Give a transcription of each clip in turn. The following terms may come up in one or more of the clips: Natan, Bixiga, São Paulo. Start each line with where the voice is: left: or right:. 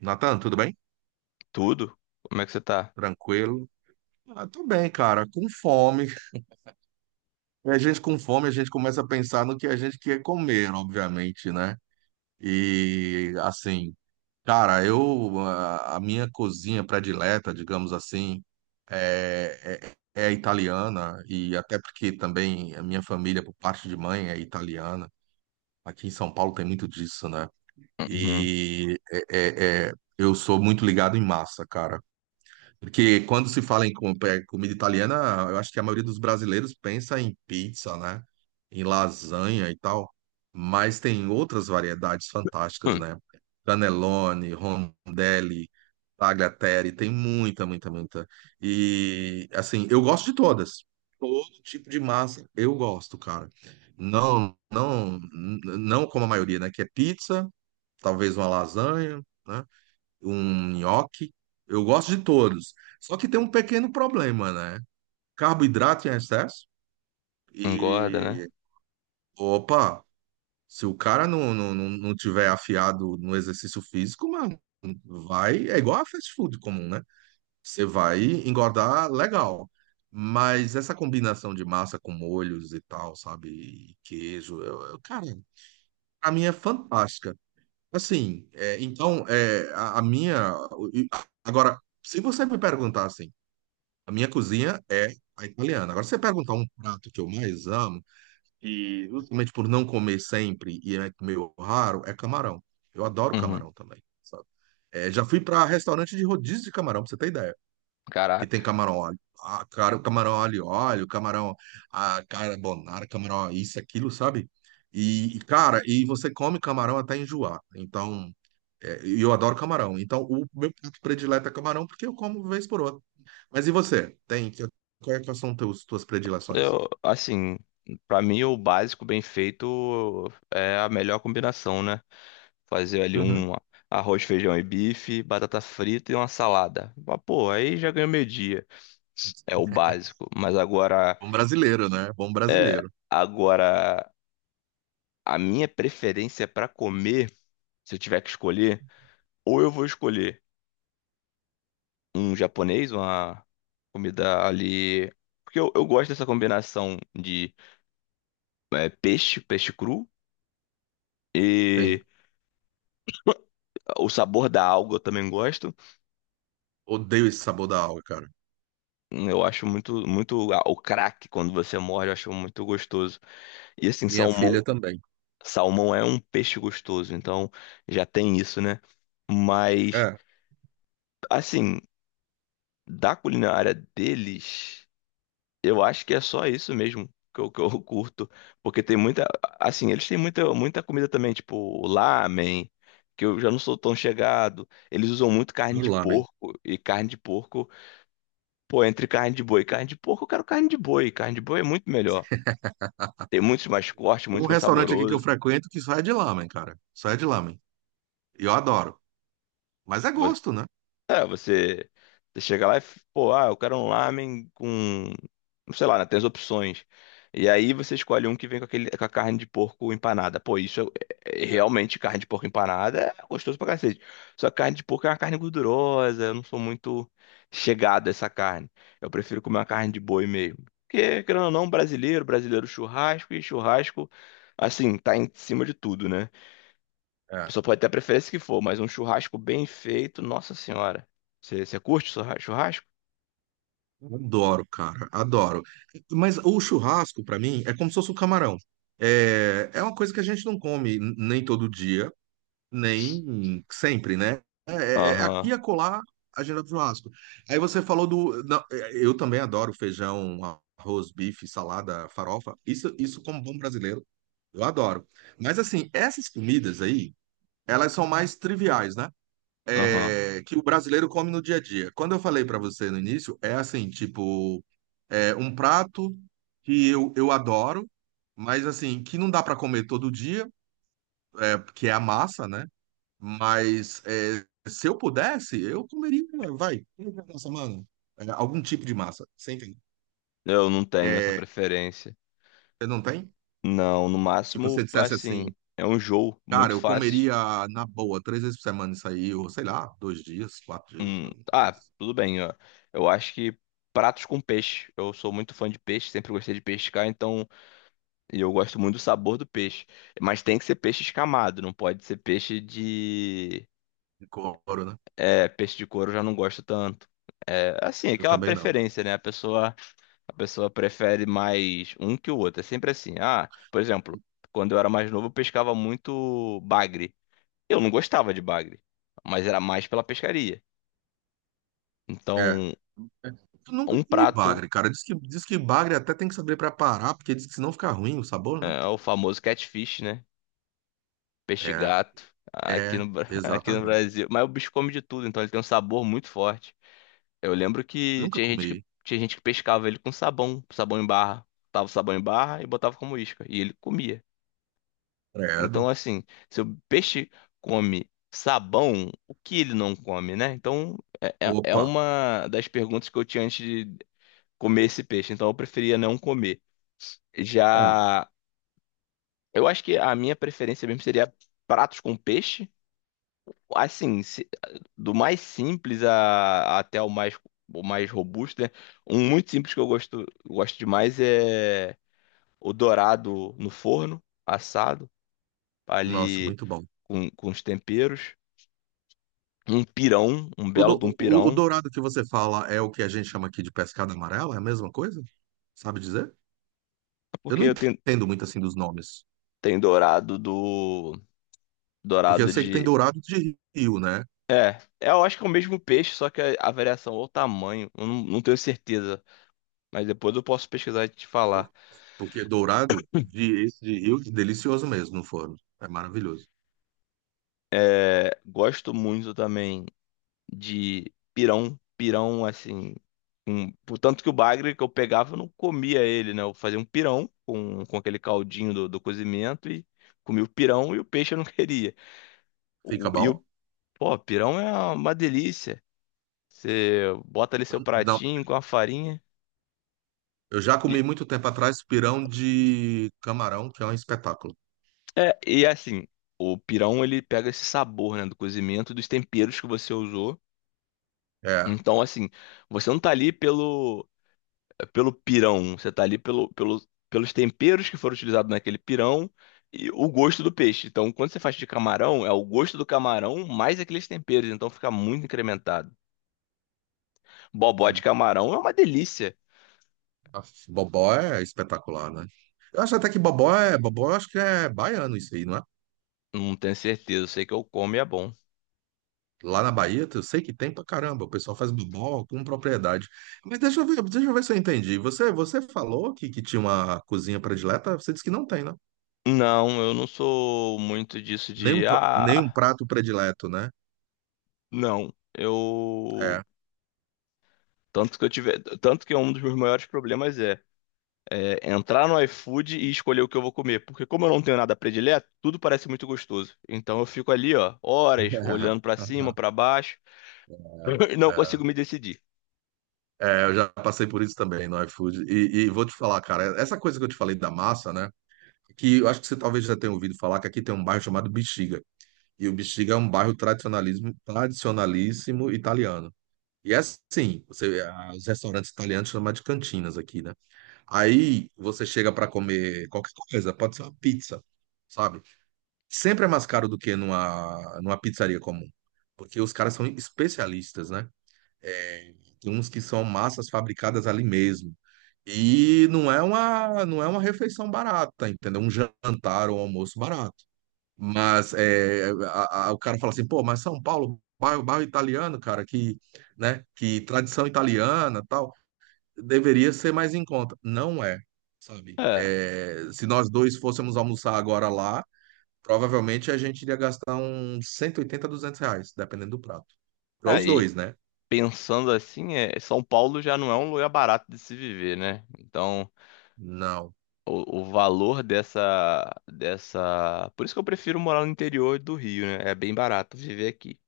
right: Natan, tudo bem?
left: Tudo? Como é que você tá?
right: Tranquilo? Ah, tô bem, cara. Com fome. E a gente com fome, a gente começa a pensar no que a gente quer comer, obviamente, né? E assim, cara, eu a minha cozinha predileta, digamos assim, é, é italiana e até porque também a minha família, por parte de mãe, é italiana. Aqui em São Paulo tem muito disso, né?
left: Uhum.
right: E eu sou muito ligado em massa, cara. Porque quando se fala em comida italiana, eu acho que a maioria dos brasileiros pensa em pizza, né? Em lasanha e tal. Mas tem outras variedades fantásticas,
left: Hum,
right: né? Cannelloni, rondelli, tagliatelle, tem muita. E, assim, eu gosto de todas. Todo tipo de massa eu gosto, cara. Não como a maioria, né? Que é pizza, talvez uma lasanha, né? Um nhoque. Eu gosto de todos. Só que tem um pequeno problema, né? Carboidrato em excesso.
left: Engorda,
right: E,
left: né?
right: opa, se o cara não tiver afiado no exercício físico, mano, vai. É igual a fast food comum, né? Você vai engordar legal. Mas essa combinação de massa com molhos e tal, sabe? E queijo, cara, pra mim é fantástica. Assim, é, então, é, a minha. Agora, se você me perguntar assim, a minha cozinha é a italiana. Agora, se você perguntar um prato que eu mais amo, e justamente por não comer sempre e é meio raro, é camarão. Eu adoro
left: Uhum.
right: camarão também, sabe? É, já fui para restaurante de rodízio de camarão, pra você ter ideia. Que tem
left: Caraca.
right: camarão óleo. Ah, cara, o camarão alho e óleo, camarão carbonara, camarão isso, aquilo, sabe? E, cara, e você come camarão até enjoar. Então, é, e eu adoro camarão. Então, o meu prato predileto é camarão porque eu como vez por outra. Mas e você? Quais são teus, tuas predileções?
left: Eu, assim, pra mim o básico bem feito é a melhor combinação, né? Fazer ali
right: Uhum.
left: um arroz, feijão e bife, batata frita e uma salada. Mas, pô, aí já ganhou meio-dia. É o básico. Mas agora,
right: Bom brasileiro, né? Bom
left: é,
right: brasileiro.
left: agora a minha preferência pra comer, se eu tiver que escolher, ou eu vou escolher um japonês, uma comida ali. Porque eu gosto dessa combinação de peixe cru, e
right: Tem.
left: o sabor da alga eu também gosto.
right: Odeio esse sabor da aula, cara.
left: Eu acho muito, muito. Ah, o craque, quando você morde, eu acho muito gostoso. E assim,
right: Minha
left: salmão.
right: filha também.
left: Salmão é um peixe gostoso, então já tem isso, né? Mas,
right: É,
left: assim, da culinária deles. Eu acho que é só isso mesmo que eu curto. Porque tem muita. Assim, eles têm muita, muita comida também, tipo lamen, que eu já não sou tão chegado. Eles usam muito carne
right: adoro
left: de
right: lamen.
left: porco. E carne de porco, pô, entre carne de boi e carne de porco, eu quero carne de boi. Carne de boi é muito melhor. Tem muito mais corte,
right: Tem um
left: muito mais
right: restaurante aqui que eu
left: saboroso.
right: frequento que só é de lamen, cara. Só é de lamen. E eu adoro. Mas é gosto, né?
left: É, você chega lá e, pô, eu quero um lamen com, sei lá, né, tem as opções. E aí você escolhe um que vem com aquele, com a carne de porco empanada. Pô, isso é realmente carne de porco empanada é gostoso pra cacete. Só que carne de porco é uma carne gordurosa, eu não sou muito chegado a essa carne. Eu prefiro comer uma carne de boi mesmo. Porque, querendo ou não, brasileiro churrasco e churrasco, assim, tá em cima de tudo, né? A
right: É.
left: pessoa pode ter a preferência que for, mas um churrasco bem feito, nossa senhora. Você curte churrasco?
right: Adoro, cara. Adoro. Mas o churrasco, pra mim, é como se fosse o camarão. É, é uma coisa que a gente não come nem todo dia. Nem sempre, né? É
left: Aham,
right: aqui e acolá a agenda do churrasco. Aí você falou do. Não, é, eu também adoro feijão, arroz, bife, salada, farofa. Isso como bom brasileiro, eu adoro. Mas assim, essas comidas aí, elas são mais triviais, né?
left: aham.
right: É, que o brasileiro come no dia a dia. Quando eu falei pra você no início, é assim, tipo, é um prato que eu adoro, mas assim, que não dá pra comer todo dia, é, que é a massa, né? Mas é, se eu pudesse, eu comeria, vai, uma semana, é, algum tipo de massa, você entende?
left: Eu não tenho essa
right: É,
left: preferência.
right: você não tem?
left: Não, no
right: Que você
left: máximo,
right: dissesse
left: assim,
right: assim,
left: é um jogo
right: cara,
left: muito
right: eu
left: fácil.
right: comeria na boa três vezes por semana isso aí, ou sei lá, dois dias, quatro dias,
left: Ah, tudo bem, ó. Eu acho que pratos com peixe. Eu sou muito fã de peixe, sempre gostei de pescar, então. E eu gosto muito do sabor do peixe. Mas tem que ser peixe escamado, não pode ser peixe de.
right: de couro, né?
left: É, peixe de couro eu já não gosto tanto. É, assim,
right: Eu
left: aquela
right: também não.
left: preferência, né? A pessoa prefere mais um que o outro. É sempre assim. Ah, por exemplo, quando eu era mais novo, eu pescava muito bagre. Eu não gostava de bagre, mas era mais pela pescaria.
right: É.
left: Então,
right: Eu nunca
left: um
right: comi
left: prato
right: bagre, cara. Diz que bagre até tem que saber preparar, porque diz que senão fica ruim o sabor, né?
left: é o famoso catfish, né? Peixe
right: É,
left: gato, aqui
right: é,
left: no, Bra- aqui no
right: exatamente.
left: Brasil. Mas o bicho come de tudo, então ele tem um sabor muito forte. Eu lembro que
right: Nunca
left: tinha gente que,
right: comi.
left: tinha gente que pescava ele com sabão, sabão em barra. Botava o sabão em barra e botava como isca. E ele comia. Então,
right: Credo.
left: assim, se o peixe come sabão, o que ele não come, né? Então, é
right: Opa.
left: uma das perguntas que eu tinha antes de comer esse peixe. Então, eu preferia não comer.
right: É.
left: Já, eu acho que a minha preferência mesmo seria pratos com peixe. Assim, do mais simples até o mais robusto, né? Um muito simples que eu gosto, gosto demais é o dourado no forno, assado,
right: Nossa,
left: ali
right: muito bom.
left: com, os temperos. Um pirão, um
right: O,
left: belo
right: do-
left: de um
right: o, o
left: pirão,
right: dourado que você fala é o que a gente chama aqui de pescada amarela? É a mesma coisa? Sabe dizer? Eu
left: porque
right: não entendo muito assim dos nomes.
left: tem dourado do.
right: Porque eu
left: Dourado
right: sei que tem
left: de.
right: dourado de rio, né?
left: É, eu acho que é o mesmo peixe, só que a variação ou o tamanho, eu não tenho certeza. Mas depois eu posso pesquisar e te falar.
right: Por- Porque dourado de, esse de rio é delicioso mesmo no forno. É maravilhoso.
left: É, gosto muito também de pirão. Pirão, assim. Um, Tanto que o bagre que eu pegava, eu não comia ele, né? Eu fazia um pirão com, aquele caldinho do cozimento e comia o pirão e o peixe eu não queria. O,
right: Fica
left: e
right: bom?
left: o, Pô, pirão é uma delícia. Você bota ali seu
right: Não.
left: pratinho com a farinha.
right: Eu já
left: E,
right: comi muito tempo atrás pirão de camarão, que é um espetáculo.
left: e assim, o pirão ele pega esse sabor, né, do cozimento dos temperos que você usou.
right: É.
left: Então, assim, você não tá ali pelo pirão, você tá ali pelos temperos que foram utilizados naquele pirão e o gosto do peixe. Então, quando você faz de camarão, é o gosto do camarão mais aqueles temperos, então fica muito incrementado. Bobó de camarão é uma delícia.
right: Aff, bobó é espetacular, né? Eu acho até que bobó é. Bobó, eu acho que é baiano isso aí, não é?
left: Não tenho certeza, sei que eu como e é bom.
right: Lá na Bahia, eu sei que tem pra caramba, o pessoal faz bobó com propriedade. Mas deixa eu ver se eu entendi. Você falou que tinha uma cozinha predileta, você disse que não tem, né?
left: Não, eu não sou muito disso
right: Nenhum,
left: de
right: nenhum
left: ah,
right: prato predileto, né?
left: não. Eu
right: É.
left: tanto que é um dos meus maiores problemas é entrar no iFood e escolher o que eu vou comer, porque como eu não tenho nada predileto, tudo parece muito gostoso. Então eu fico ali, ó, horas olhando pra cima, pra baixo, e não
right: É,
left: consigo me decidir.
right: é, eu já passei por isso também no iFood. E vou te falar, cara, essa coisa que eu te falei da massa, né? Que eu acho que você talvez já tenha ouvido falar que aqui tem um bairro chamado Bixiga. E o Bixiga é um bairro tradicionalismo, tradicionalíssimo italiano. E é assim, os restaurantes italianos chamam de cantinas aqui, né? Aí você chega para comer qualquer coisa, pode ser uma pizza, sabe? Sempre é mais caro do que numa pizzaria comum, porque os caras são especialistas, né? É, tem uns que são massas fabricadas ali mesmo. E não é uma refeição barata, entendeu? Um jantar ou um almoço barato. Mas é, o cara fala assim, pô, mas São Paulo, bairro italiano, cara, que, né, que tradição italiana, tal, deveria ser mais em conta. Não é, sabe?
left: É,
right: É, se nós dois fôssemos almoçar agora lá, provavelmente a gente iria gastar uns 180, 200 reais, dependendo do prato. Para os
left: aí
right: dois, né?
left: pensando assim, São Paulo já não é um lugar barato de se viver, né? Então,
right: Não.
left: o valor dessa. Por isso que eu prefiro morar no interior do Rio, né? É bem barato viver aqui.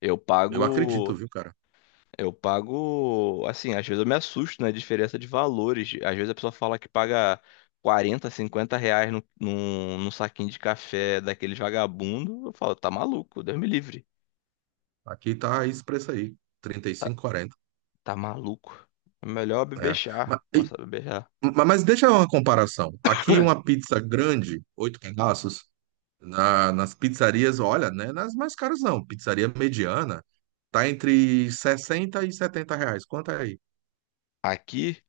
left: Eu
right: Eu acredito,
left: pago.
right: viu, cara?
left: Eu pago. Assim, às vezes eu me assusto na diferença de valores. Às vezes a pessoa fala que paga 40, 50 reais num saquinho de café daqueles vagabundo. Eu falo, tá maluco, Deus me livre.
right: Aqui tá esse preço aí, 35, 40,
left: Tá maluco. É melhor beber
right: né? Mas,
left: chá. Começar a beber chá.
right: mas deixa uma comparação. Aqui uma pizza grande, oito pedaços, nas pizzarias, olha, né? Nas mais caras não. Pizzaria mediana tá entre 60 e 70 reais. Quanto é aí?
left: Aqui,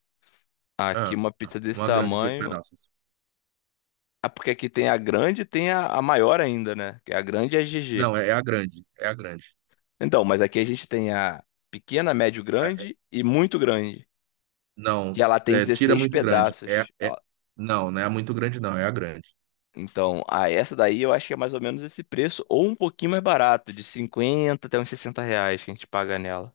left: aqui,
right: Ah,
left: uma pizza desse
right: uma grande de oito
left: tamanho.
right: pedaços.
left: Ah, porque aqui tem a grande e tem a maior ainda, né? Que é a grande é GG.
right: Não, é a grande. É a grande.
left: Então, mas aqui a gente tem a pequena, médio,
right: É-
left: grande e muito grande.
right: não,
left: E ela tem
right: é, Tira
left: 16
right: muito grande.
left: pedaços.
right: Não, não é a muito grande, não. É a grande.
left: Então, ah, essa daí eu acho que é mais ou menos esse preço, ou um pouquinho mais barato, de 50 até uns 60 reais que a gente paga nela.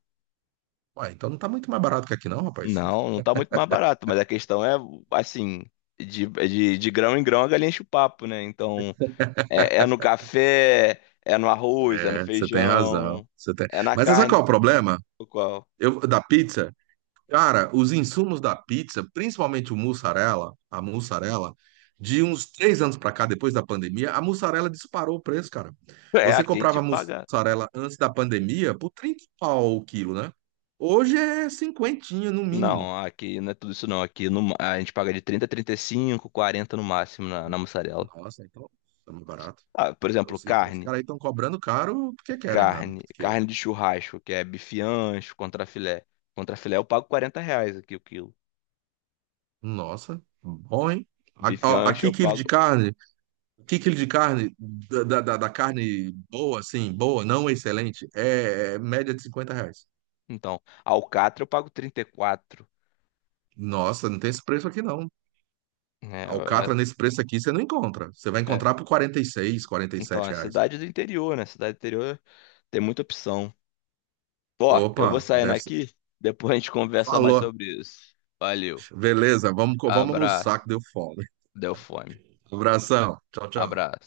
right: Ué, então não tá muito mais barato que aqui, não, rapaz.
left: Não, não tá muito mais barato, mas a questão é, assim, de grão em grão a galinha enche o papo, né? Então, é no café, é no arroz, é no
right: É, você tem razão.
left: feijão,
right: Você tem...
left: é na
right: Mas sabe qual
left: carne.
right: é o problema?
left: O qual?
right: Eu, da pizza? Cara, os insumos da pizza, principalmente o mussarela, a mussarela, de uns três anos para cá, depois da pandemia, a mussarela disparou o preço, cara.
left: É,
right: Você
left: aqui a gente
right: comprava
left: paga.
right: mussarela antes da pandemia por 30 pau o quilo, né? Hoje é cinquentinha no mínimo.
left: Não, aqui não é tudo isso não. Aqui a gente paga de 30 a 35, 40 no máximo na mussarela.
right: Nossa, então tá muito barato.
left: Ah, por exemplo,
right: Então os
left: carne.
right: caras aí estão cobrando caro porque querem, mano.
left: Carne.
right: Porque,
left: Carne de churrasco, que é bife ancho, contrafilé. Contrafilé eu pago 40 reais aqui o quilo.
right: nossa, bom, hein?
left: Bife ancho
right: Aqui,
left: eu
right: quilo de
left: pago.
right: carne que quilo de carne, da carne boa, assim, boa, não excelente, é média de 50 reais.
left: Então, alcatra eu pago 34.
right: Nossa, não tem esse preço aqui não.
left: É,
right: Alcatra nesse preço aqui você não encontra. Você vai
left: é, é.
right: encontrar por quarenta quarenta e seis quarenta e
left: Então,
right: sete
left: é
right: reais.
left: cidade do interior, né? Cidade do interior tem muita opção. Ó, eu vou
right: Opa,
left: saindo
right: deve ser.
left: aqui, depois a gente conversa mais
right: Falou.
left: sobre isso. Valeu.
right: Beleza, vamos almoçar
left: Abraço.
right: que deu fome.
left: Deu fome.
right: Abração. Tchau, tchau.
left: Abraço.